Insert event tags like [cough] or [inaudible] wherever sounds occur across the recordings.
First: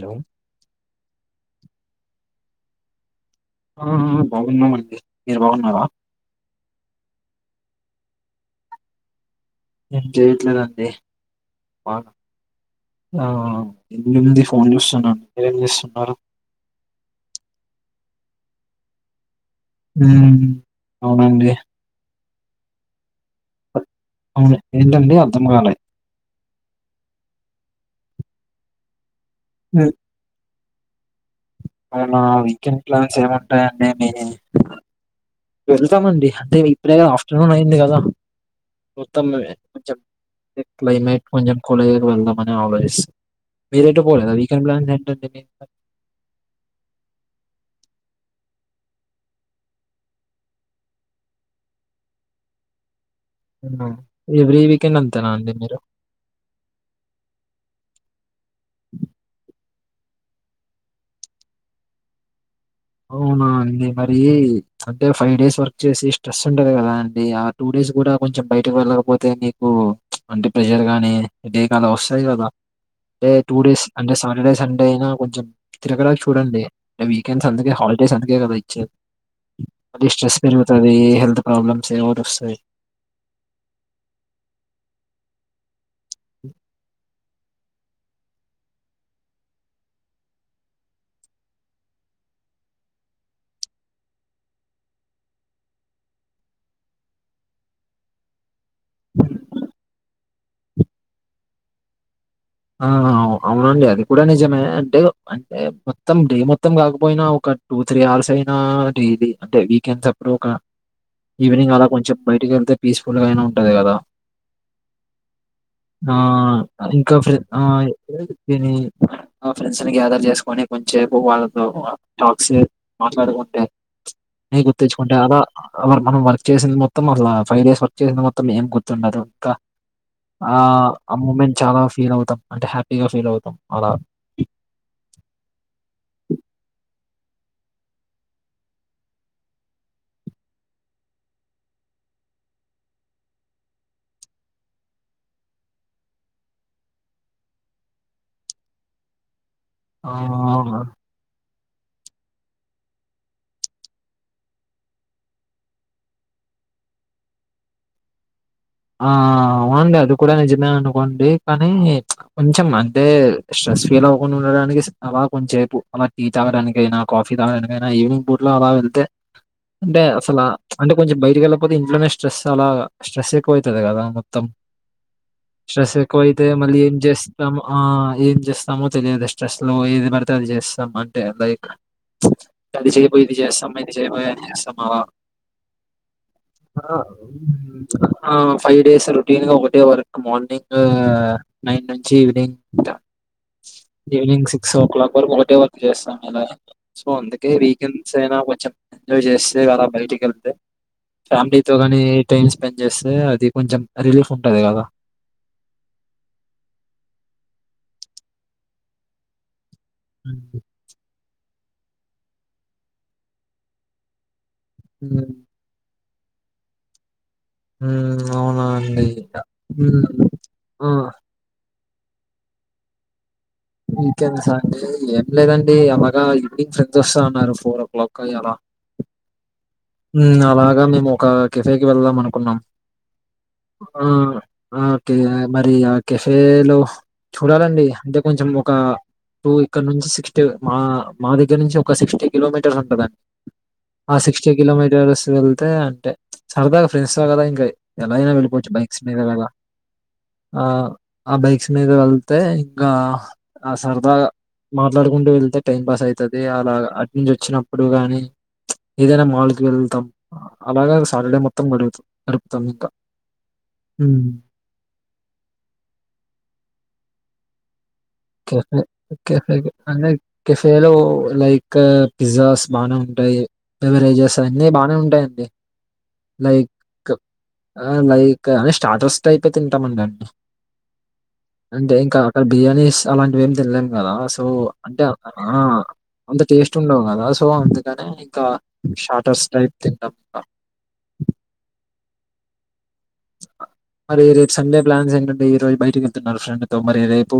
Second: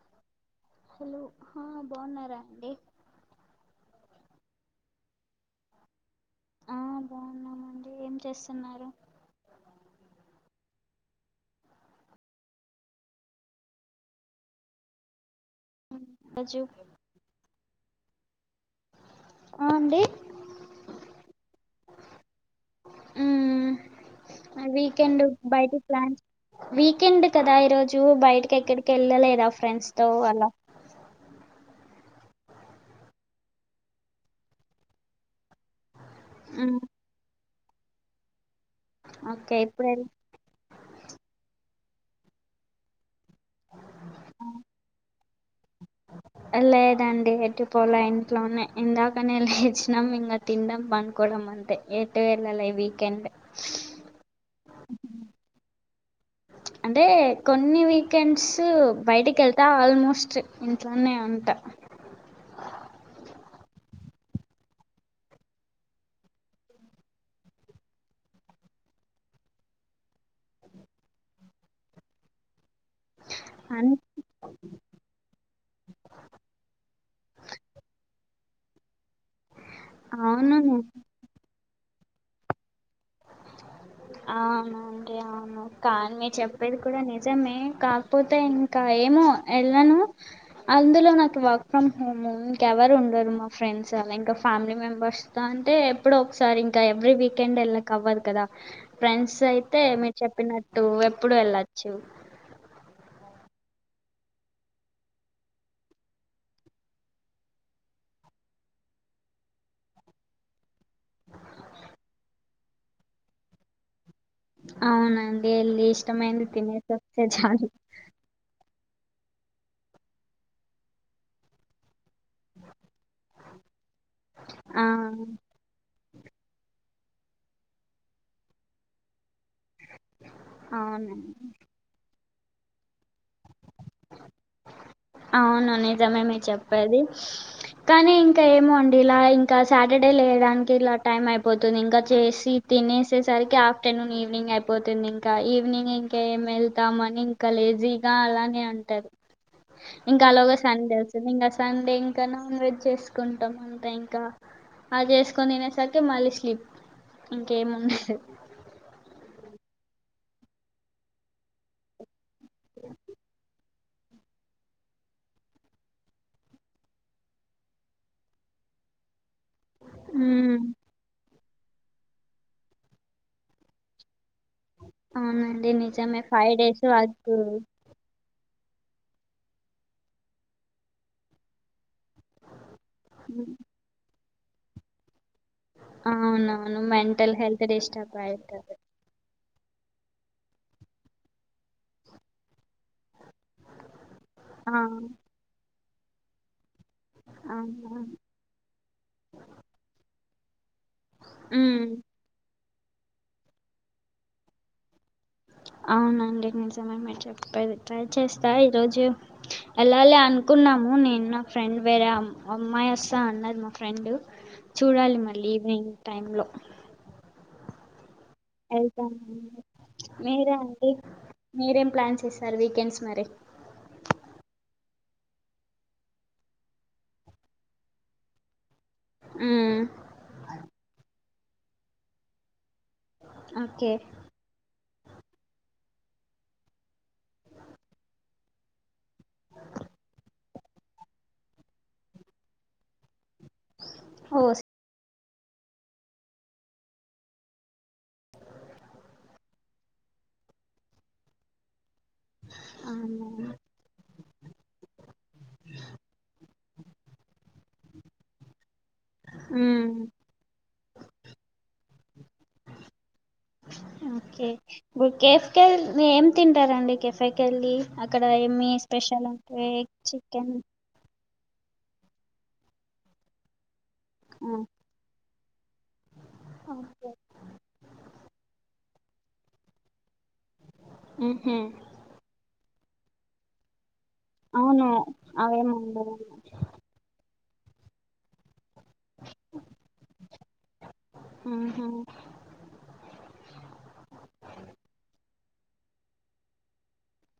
చో హలో హా బాగున్నారా అండి ఆ ఆ బాగున్నామండి మీరు బాగున్నారా ఆ బావున్మమండి ఏం చేస్తున్నారు ఏం జేయట్లేదండి మా ఆ ఏముంది ఫోన్ చూస్తున్నా మీరేం చేస్తున్నారు అజ్జు ఆ ఉమ్ అవునండి ఉ అవును ఏంటండి వీకెండ్ అర్థం కాలే బయటికి ప్లాన్ వీకెండ్ కదా ఈరోజు బయటకి ఎక్కడికి వెళ్ళలేదా ఫ్రెండ్స్తో అలా. అవునా వీకెండ్ ప్లాన్స్ ఏముంటాయండి మీవి వెళ్తామండి అదె ఉమ్, ఇప్పుడే గదా ఆఫ్టర్నూన్ అయింది కదా మొత్తం మే ఓకే ఇప్పుడు చం. ఈ క్లైమేట్ కొంచెం కూల్ అయ్యాక వెళ్దామని ఆలోచిస్ మీరు ఎటు పోలేదా వికెండ్ ప్లాన్స్ ఏంటంటే మీక్ లేదండి ఎటుపోలా ఇంట్లోనే ఇందాకనే యెల్లిచినాం ఇంగ తిండం పండకోవడం అంతే ఎటు వెళ్లలే ఈ వీకెండ్ వునా ఎవ్రీ వీకెండ్ అంతేనా అండి మీరు అంటే కొన్ని వీకెండ్సు బయిటికి వెల్త్ అ ఆల్మోస్ట్ ఇంట్లోనే ఉంటా అవునా అండి మరి అంటే ఫై డేస్ వర్క్ చేసి స్ట్రెస్ ఉంటది కదా అండి ఆ టూ డేస్ కూడా కొంచెం బయటకి వెళ్ళకపోతే మీకు అంటే ప్రెషర్ గానీ హెడేక్ అలా వస్తాయి కదా అంటే టూ అ డేస్ అంటే శాటర్డే సండే అయినా కొంచెం తిరగడానికి చూడండి అ వీకెండ్స్ అందుకే హాలిడేస్ అందుకే గాదా ఇచ్చేది మళ్ళీ స్ట్రెస్ అవును పెరుగుతాది హెల్త్ ప్రాబ్లమ్స్ ఏదో ఒకటి వస్తాయి అవునండి అవును కానీ మీ చెప్పేది కూడా నేను నిజమే కాకపోతే ఇంకా ఏమో ఎళ్ళను అందులో నాకు వర్క్ ఫ్రమ్ హోము ఇంకెవరు ఉండరు మా ఫ్రెండ్స్ అలా ఇంకా ఫ్యామిలీ మెంబర్స్ దాంటే ఎప్పుడో ఒకసారి ఇంకా ఎవ్రీ వీకెండ్ ఎళ్ళ అవ్వదు కదా ఫ్రెండ్స్ అయితే మీరు చెప్పినట్టు ఎప్పుడు వెళ్లచ్చు ఆ అవునండి అది కూడా నిజమే అంటే అంటే మొత్తం డే మొత్తం కాకపోయినా ఒక టూ త్రీ అవర్స్ అయినా డైలీ అంటే వీకెండ్స్ అప్పుడు ఒక ఈవినింగ్ అలా కొంచెం బయటికి వెళ్తే పీస్ఫుల్ గా అయినా ఉంటాది కదా అవునండి ఎల్లి ఇష్టమైనంది తిన్నెసస్తే చాలు తినేది తిని ఆ ఫ్రెండ్స్ ని గ్యాదర్ చేసుకొని కొంచసేపు వాళ్ళతో అ టాక్ సే మాట్లాడుకుంటే నే ఆ గుర్తుతెచ్చుకుంటే అలా మనం వర్క్ చేసింది మొత్తం అసలా ఫైవ్ డేస్ వర్క్ చేసింది మొత్తం ఏం గుర్తుండదు ఇంకా ఆ ఆ అవునండి మూమెంట్ చాలా ఫీల్ అవుతాం అంటే హ్యాపీగా ఫీల్ అవుతాం అలా అవును నిజమే మీరు చెప్పేది కానీ ఇంకా ఏమొండిలా ఇంకా సాటర్డే లేయడానికి ఇలా టైం అయిపోతుంది ఇంకా చేసి తినేసేసరికి ఆఫ్టర్ నూన్ ఈవినింగ్ అయిపోతుంది ఇంకా ఈవినింగ్ ఇంకా ఏం ఎళ్తామని ఇంకా లేజీగా అలానే ఉంటారు ఇంకా అలోగ ఆహ్, సండే అస్ మేమి ఇంకా సండే ఇంకా నాన్ వెజ్ చేసుకుంటాం అంతే ఇంకా అది చేసుకొని తిన్నెసరికి మళ్ళీ స్లిప్ ఇంకేం ఉండదు ఆ అవునండి అది కూడా నిజమే అనుకోండి కానీ కొంచెం అంటే స్ట్రెస్ ఫీల్ అవ్వకుండా ఉండడానికి అలా కొంచం సేపు అలా టీ తాగడానికైనా కాఫీ తాగడానికైనా ఈవినింగ్ పూ లాగా వెళ్తే అంటే అసలు ఆ హ్మ్. అంటే కొంచెం బయట ఎళ్ళకపోతే ఇంట్లోనే స్ట్రెస్ అలా స్ట్రెస్ పోయితది కదా మొత్తం అవునండి స్ట్రెస్ నిజమే ఎక్కువైతే మళ్ళీ డేస్ ఏం వర్క్. చేస్తాం ఆ ఏం చేస్ స్తామో తెలియదు స్ట్రెస్ లో ఏది పడితే అది చేస్తాం అంటే లైక్ అది జే పోని ఇది హ్మ్. చేస్తామా ఇది చేస్తాం బోయి అని చేస్తావా అవునవును మెంటల్ హెల్త్ డిస్టర్బ్ ఆ! ఆయితది డేస్ రొటీన్ గా ఒకటే వరకు మార్నింగ్ నైన్ నుంచి ఈవినింగ్ ఉంటా ఈవినింగ్ సిక్ క్స్ ఆ! క్లాక్ వరకు ఒకటే వర్క్ చేస్తాం ఇలా సో అందుకే అవునా వీకెండ్స్ అయినా కొంచెం ఎంజాయ్ చేస్తే అలా బయటికి వెళ్తే ఫ్యామిలీతోో ఉమ్ కాని టైం స్పెండ్ చేస్తే అది కొంచెం రిలీఫ్ ఉంటాది గాదా అవునండి నిజమే మీరు చెప్పేది ట్రై చేస్తా ఈ రోజు వెళ్లాాలి అనుకున్నాము నేను నా ఫ్రెండ్ వేరేమ్ అమ్మాయి ఆసాను అన్నారు మా ఫ్రెండు చూడాలి ఉమ్ మళ్ళీ ఈవినింగ్ టైంలో ఉ అవును వెళ్తాలేండి ఆ మీరేమండి మీరేం ప్లాన్ చేస్తారు వీకెండ్స్ మరి ఇకెంది సార్ ఏం లేదండి ఎనగా ఈవినింగ్ ఫ్రెండ్స్ వస్తా అన్నారు ఫోర్ ఓ క్లాక్ అలా ఉమ్ ఉమ్ అలాగా మేము ఒక కిఫేకి వెళ్దాం అనుకున్నాం ఓకే ఉమ్ ఆ ఓకే మరి ఆ కెఫేలో చూడాలండి అంటే కొంచం ఒక [unintelligible] ఇపుడు ఇక్కడ నుంచి సిక్స్టీ మా మా దగ్గర నుంచి ఒక సిక్స్టీ కిలోమీటర్స్ ఉంటదండి ఆ ఓ సిక్స్టీ కిలోమీటర్స్ వెళ్తే అంతే సరదాగా ఫ్రెండ్స్ తో కదా ఇంకా ఎలాయినా వెళ్ళిపోవచ్చు బైక్స్ మీద అలా ఆ ఆ బైక్స్ మీద వెళ్తే ఇంకా అవునా ఆ సరదాగా మాట్లాడుకుంటూ వెళ్తే టైం పాస్ అయితది అలాగా అటు నుంచి వచ్చినప్పుడు గాని ఏదైనా మాల్ కి ఉమ్ వెళతాం అలాగా సాటర్డే మొత్తం గడుపుత గడుపుతాం ఇంకా హ్మ్. ఓకే ఇప్పుడు కేెఫకె వెళ్లి ఏం తింటారండి కేెఫేకి వెళ్ళి అక్కడ ఏమి కఫే స్పెషల్ కెఫే అంటే అనే చికెన్ కెఫేలో లైక్ ఇంకా పిజ్జాస్ బానే ఉంటాయి అవరేజెస్ అన్ని బానే ఉంటాయి లైక్ ఓకే లైక్ అని స్టార్టస్ట్ టైప్ తింటాం అన్ని ఉహు అంటే ఇంకా అక్కడ బిర్యానీస్ అలాంటివి ఏమి తినలేం కదా తో అవును అంటే ఆ అవేమి ఉండవు అంతా టేస్ట్ ఉండవు కదా సో అందుకనే ఇకా స్టాటస్ టైప్ తింటాం అట్లా ఉహు మరి రేపు సండే ప్లాన్స్ ఏంటంటే ఈ రోజు బయటకి వెళ్తున్నారు ఫ్రెండ్ తో మరి రేపు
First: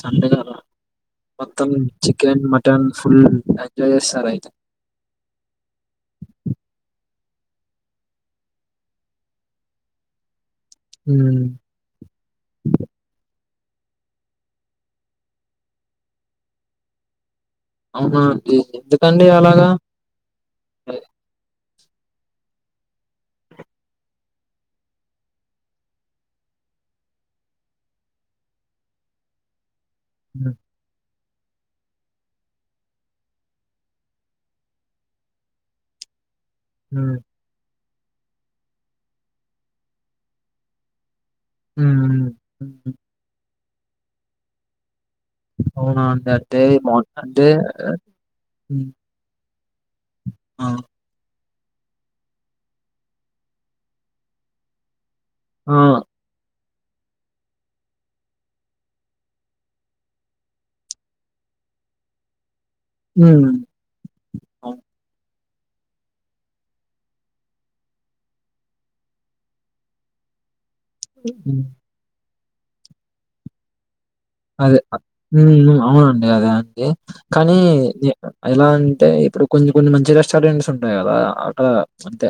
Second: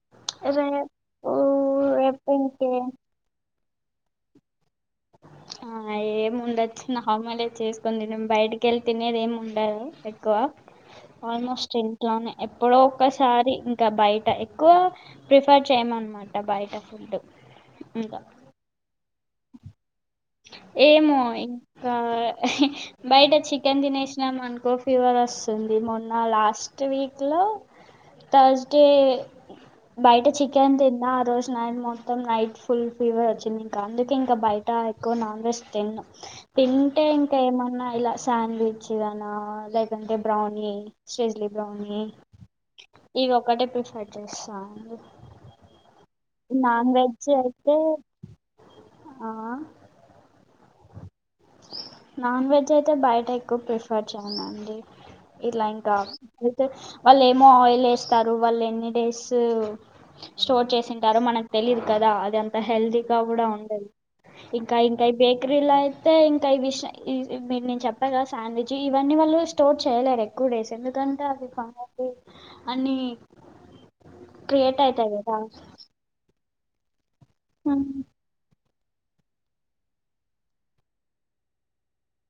సండే గదా రేపు మొత్తం రేపు చికెన్ మటన్ ఇంకేం ఫుల్ ఎంజాయ్ చేస్తారు అయితే ఆ ఏము ఉండొచ్చు నర్మలే చేసుకుని బయటకి వెళ్లి తినేది ఏమి ఉండదు ఎక్కువ హ్మ్. ఆల్మోస్ట్ ఇంట్లోనే ఎప్పుడో ఒకసారి ఇంకా బయట ఎక్కువ ప్రిఫర్ చేయ్యమన్నమాట బయట ఫుడ్ ఇంకా అవునా అండి ఎందుకండి అలాగా ఏమో ఇంకా బయట చికెన్ తినేసినాము అనుకో ఫీవర్ వస్తుంది మొన్న లాస్ట్ వీక్ లో తర్స్ డే బయట హ్మ్. చికెన్ తిన్నా ఆ రోజు నైట్ మొత్తం మొత్తం నైట్ ఫుల్ ఫీవర్ వచ్చింది ఇంకా అందుకే ఇంకా బయట ఎక్కువ నాన్ వెజ్ తిను తింటే హ్మ్. ఇంకా ఏమన్నా ఇలా శాండ్విచ్ గానో లేదంటే బ్రౌనీ చీలీ బ్రౌని హ్మ్. హ్మ్. హ్మ్. ఇవి ఒకటే ప్రిఫర్ చేస్తా అండి అవునా అండి అంటే మ అంటే అయితే ఆ ఆ నాన్ వెజ్ అయితే బయట ఎక్కువ ప్రిఫర్ చేయనండి ఇలా ఆ! ఇంకా అయితే వాళ్ళు ఏమో ఆయిల్ వేస్తారు వాళ్ళు ఎన్ని డేసు స్టోర్ చేసి ఉంటారు మనకు తెలీదు కదా అది అంత హెల్దీ అలా కూడా హ్మ్. ఉండదు ఇంకా అవును. ఇంకా బేకరీలో అయితే ఇంకా విష్ ఇవన్నీ నేను చెప్పా కదా శాండ్విచ్ ఇవన్నీ వాళ్ళు స్టోర్ చేయలేరు ఇప్పుడు రైస్ ఎందుకంటా అవి హ్మ్. పడి అని అదే ఉమ్ అవునండి అదే అండి కానీ ఉమ్. అయినా అంటే ఇప్పుడు కొన్ని కొన్ని మంచి రెస్టారెంట్స్ ఉంటాయి కదా అటా అంతే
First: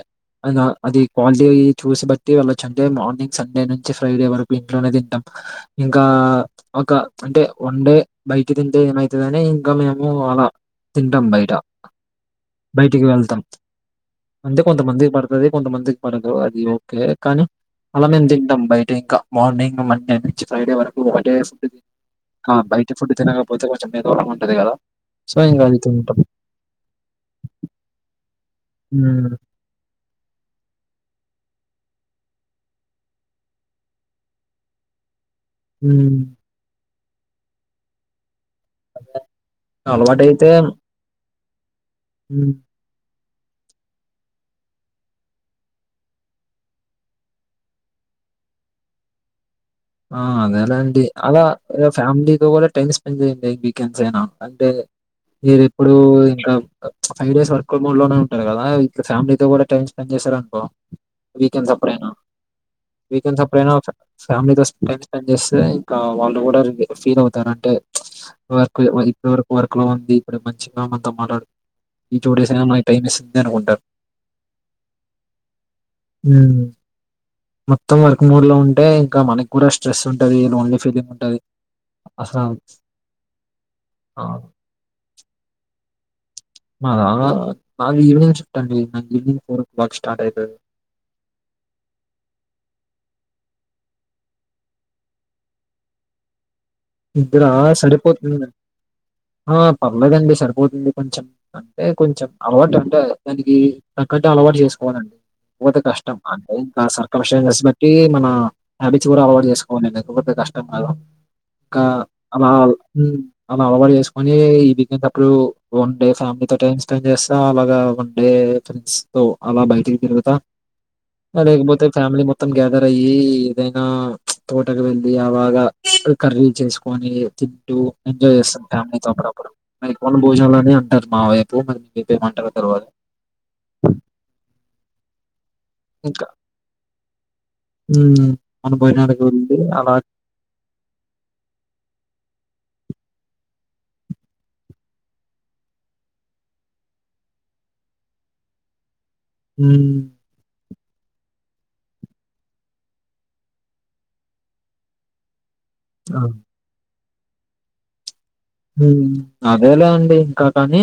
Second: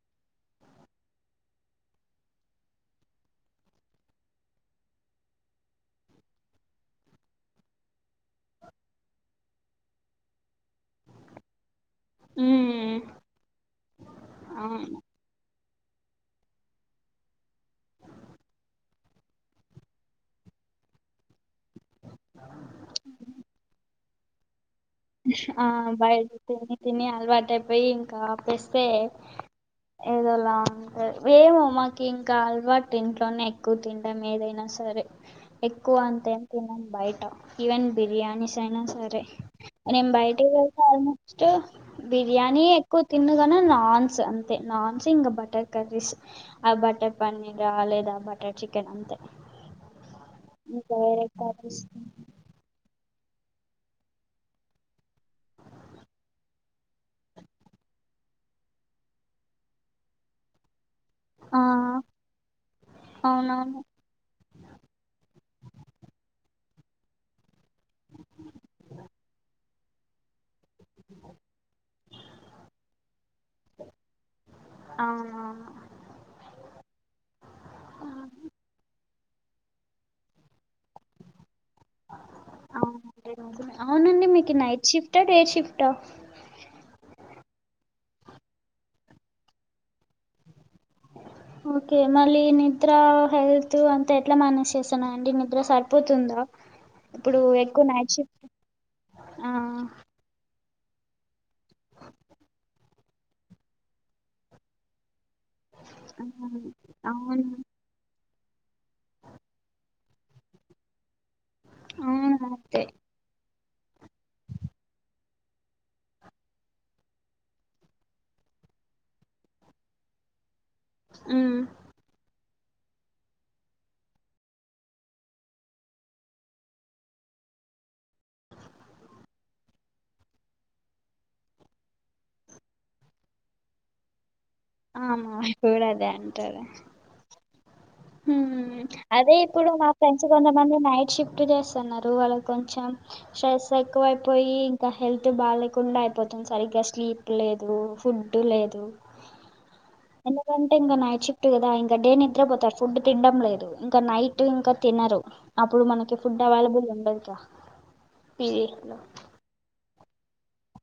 అదా అది క్వాలిటీ అయ్యి చూసి బట్టి వెళ్లొచ్చు అంటే మార్నింగ్ సండే నుంచి ఫ్రైడే వరకు ఇంట్లోనే తింటాం ఇంకా ఒక అంటే వన్ డే బయకి తింటే ఏమైతుందని ఇంకా మేము అలా తింటాం బయట ఉమ్, బయటికి వెళ్తాం అంటే అవును కొంతమంది పడు దే కొంత మందికి పడదు అది ఓకే కానీ అలా మేము తింటాం బయట ఇంకా మార్నింగ్ మండే నుంచి ఫ్రైడే వరకు ఒకటే ఆ బయటి ఫుడ్ తినకపోతే కొంచెం ఏదోలా ఉంటది కదా సో ఇంకా ఆ అది తింటాం బయట తిని తిని అలవాటైపోయి ఇంకా ఆపేస్తే ఉమ్ ఏదోలా ఏమో మాకి ఇంకా అలవాటు ఇంట్లోనే ఎక్కువ తింటాం ఏదైనా సరే ఎక్కువ ఉమ్ అంతేం తినను బయట ఈవెన్ బిర్యానీస్ అయినా సరే నేను బయటికి అలవాటైతే వెళ్తే ఆల్మోస్ట్ ఉమ్. బిర్యానీ ఎక్కువ తిననుగానే నాన్స్ అంతే నాన్స్ ఇంకా బటర్ కర్రీస్ ఆ బటర్ పన్నీర్ ఆ లేదా బటర్ చికెన్ అంతే ఆ ఇంకా అదేలేండి వేరే అలా కర్రీస్ ఓ ఫ్యామిలీ ఓ అలా టైం స్పెండ్ చేయండి వీకెండ్స్ అయిన మీరు ఎప్పుడు ఇంకా ఫైవ్ డేస్ వర్క్ మోడ్ లోనే ఉంటారు కదా ఇ ఫ్యామిలీతో కూడా టైం స్పెండ్ చేసారనుకో ఆ వీకెండ్స్ అప్పుడైనా వీకెండ్స్ అప్పుడైనా అవునవును ఒక ఫ్యామిలీతో టైమ్ స్పెండ్ చేస్తే ఇంకా వాళ్ళు కూడా ఫీల్ అవుతారం అంటే వర్క్ ఇప్పటి వరకు వర్క్ లో ఉంది అప్పుడే మంచిగా మనతో మాట్లాడు ఈ టుడేస్ ఐనా మనకి టైం ఇస్తుంది అనుకుంటారు అవును హ్మ్ మొత్తం వర్క్ మోడ్ లో ఉంటే ఇంకా మనకి కూడా స్ట్రెస్ ఉంటది లోన్లీ ఫీలింగ్ ఉంటది అసలు అవునండి ఆహ్, మీకు నైట్ షిఫ్టా డే షిఫ్టా మాదా మాది ఈవినింగ్ షిఫ్ట్ అండి నాకు ఈవినింగ్ ఫోర్ కి వర్క్ స్టార్ట్ అవుతది ఓకే మళ్ళీ నిద్ర హెల్త్ అంతా ఎట్లా మేనేజ్ చేస్తున్నా అండి నిద్ర సరిపోతుందా ఇప్పుడు నిద్దరా ఎక్కువ నైట్ షిఫ్ట్ సరిపోతుంది ఆ పర్లేదండి సరి పోతుంది కొంచెం అంటే కొంచెం అలవాటు అంటే దానికి తగ్గట్టు అలవాటు చేసుకోవాలండి బోతే కష్టం ఆ టైం అవును [unintelligible] టే మన హ్యాబిట్స్ కూడా అలవాటు చేసుకోవాలీ లేకపోతే కష్టం కాదు ఇకా అవును అలా అంతే హ్మ్ అలా అలవాటు చేసుకొని ఈ వీకెండ్స్ అప్పుడు వన్ డే ఫ్యామిలీ తో టైం స్పెండ్ చేస్తా అలాగా వన్ డే ఫ్రెండ్స్ తో అలా బైటికి తిరుగుతా ఇక ఉమ్ లేకపోతే ఫ్యామిలీ మొత్ మొత్తం గ్యాదర్ అయ్యి ఏదైనా తోటకు వెళ్ళి ఆ బాగా కర్రీలు చేసుకొని తింటూ ఎంజాయ్ చేస్తాం ఫ్యామిలీతో అప్పుడప్పుడు మరి వన భోజనాలని అంటారు మా వైపు మరి మీ వైపు ఏమంటారో తెల్వదు ఆ ఆ కూడా అదే ఇంకా అంటారు హ్మ్ వనభోజనాలకు అదే వెళ్ళి ఇప్పుడు మా అలా ప కొంతమంది నైట్ షిఫ్ట్ చేస్తున్నారు వాళ్ళకి కొంచెం స్ట్రెస్ ఎక్కువైపోయి ఇంకా హెల్త్ బాలేకుండా అయిపోతుంది సార్ ఇంకా స్లీప్ లేదు ఫుడ్ లేదు హ్మ్ ఎందుకంటే ఇంక నైట్ షిఫ్ట్ కదా ఇంక డే నిద్రపోతారు ఫుడ్ తినడం లేదు ఇంకా నైట్ ఇంకా తినరు అప్పుడు మనకి ఆ! ఫుడ్ అవైలబుల్ ఉండదుగా పీజీలో అదేలే అండి ఇంకా కానీ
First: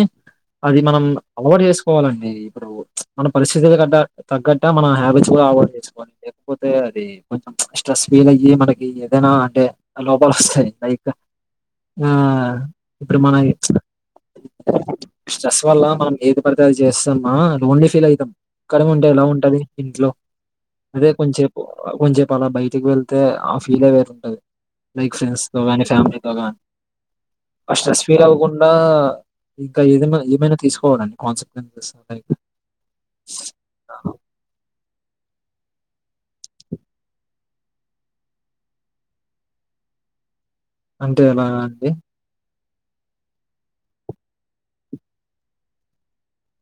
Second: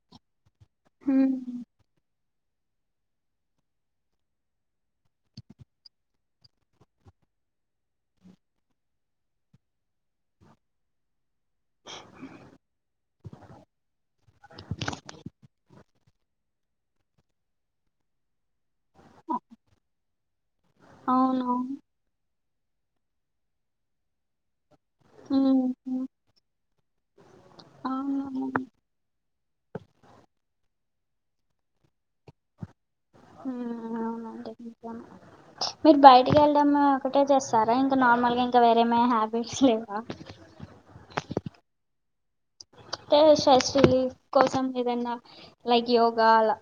అది మనం అలవాటు చేసు కోవాలండి ఇప్పుడు మన పరిస్థితులు తగ్గ తగ్గట్టే మన హ్యాబిట్స్ కూడా అలవాటు చేసుకోవాలి లేకపోతే అది కొంచెం స్ట్రెస్ ఫీల్ అయ్యి మనకి ఏదైనా అంటే లోపాలు వస్తాయి. ఆ ఇప్పుడు మన స్ట్రెస్ వల్ల. ఆ మనం ఏది పడితే అది చేస్తామా లోన్లీ ఫీల్ అయితం. ఒక్కలమే ఉంటే ఎలా ఉంటది ఇంట్లో అదే కొంచేపు అవునవును కొంచేపు. పాలా బయటకి వెళ్తే ఆ ఫీల్ ఏ వేరు ఉంటది లైక్ ఫ్రెండ్స్ తో గాని ఉమ్ ఫ్యామిలీ తో గాని. ఆ స్ట్రెస్ ఫీల్ అవునవును అవ్వకుండా ఇంకా ఏదన్నా ఏమైనా తీసుకోవాలండి కౌన్సి క్వెన్సెస్. ఆ అవునా అంటే ఎట్లా. మీరు బయటకి వెళ్లడం ఒకటే చేస్తారా ఇంకా నార్మల్ గా ఇంకా వేరేమి హ్యాబిట్స్ లేవా. అంటే ఎలా అండి. అంటే స్ట్రెస్ రిలీఫ్ కోసం ఏదన్నా లైక్ యోగా అలా.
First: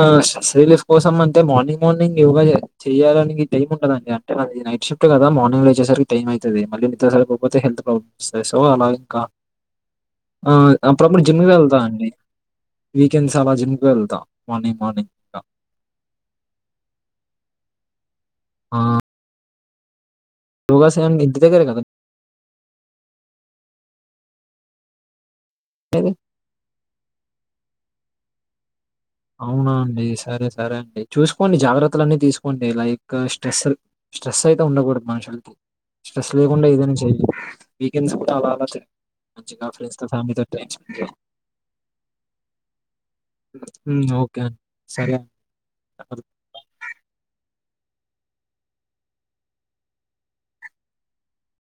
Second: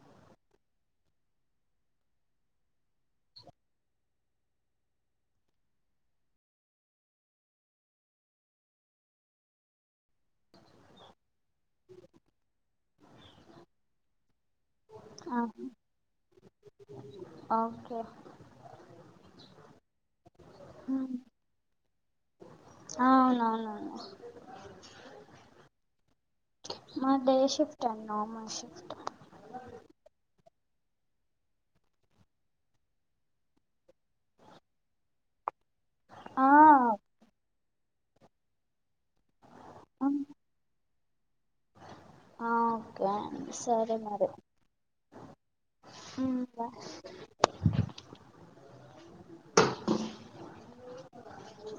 ఆ స్ట్రెస్ రిలీఫ్ కోసం అంటే మార్నింగ్ మార్నింగ్ యోగ చేయాల. చేయాలనికి టైం ఉండదండి అంటే అది నైట్ షిఫ్ట్ కదా మార్నింగ్ లో వచ్చేసరికి టైం అవుది మళ్లీ నిద్ర సరిగ్గా లేకపోతే హెల్త్ ప్రాబ్లం. సో అలాగే ఒక. ఆ అప్పుడప్పుడు జిమ్కి వెళ్తా అండి వీకెండ్స్ అలా జిమ్ క వెళ్తా మార్నింగ్ మార్నింగ్. ఆ ఇంకా. ఆ ఓకే ఓకే. ఆ. నువ్వు అసలు ఇంటి దగ్గరే కదా. ఆ అవున్ అవున్ అవును. [unintelligible] మాది డే షిఫ్ట్ అండి నార్మల్ షిఫ్ట్. అవునా అండి సరే సరే అండి చూసుకోండి జాగ్రత్తల అన్నీ తీసుకోండి లైక్ స్ట్రెస్. స్ట్రెస్ అయితే ఉండకూడదు మనుషులకి. స్ట్రెస్ లేకుండా ఏదైనా ఆ చెయ్ వీకెండ్స్ కూడా అలా అలా చేయ్. మంచిగా ఫ్రెండ్స్ తన ఫ్యామిలీతోనే టైం స్పెండ్ చెయ్. ఆ ఓకే సరే. సరే హ్మ్. మరి ఓకే అండి. సరే అండి. ఉమ్ బాయ్.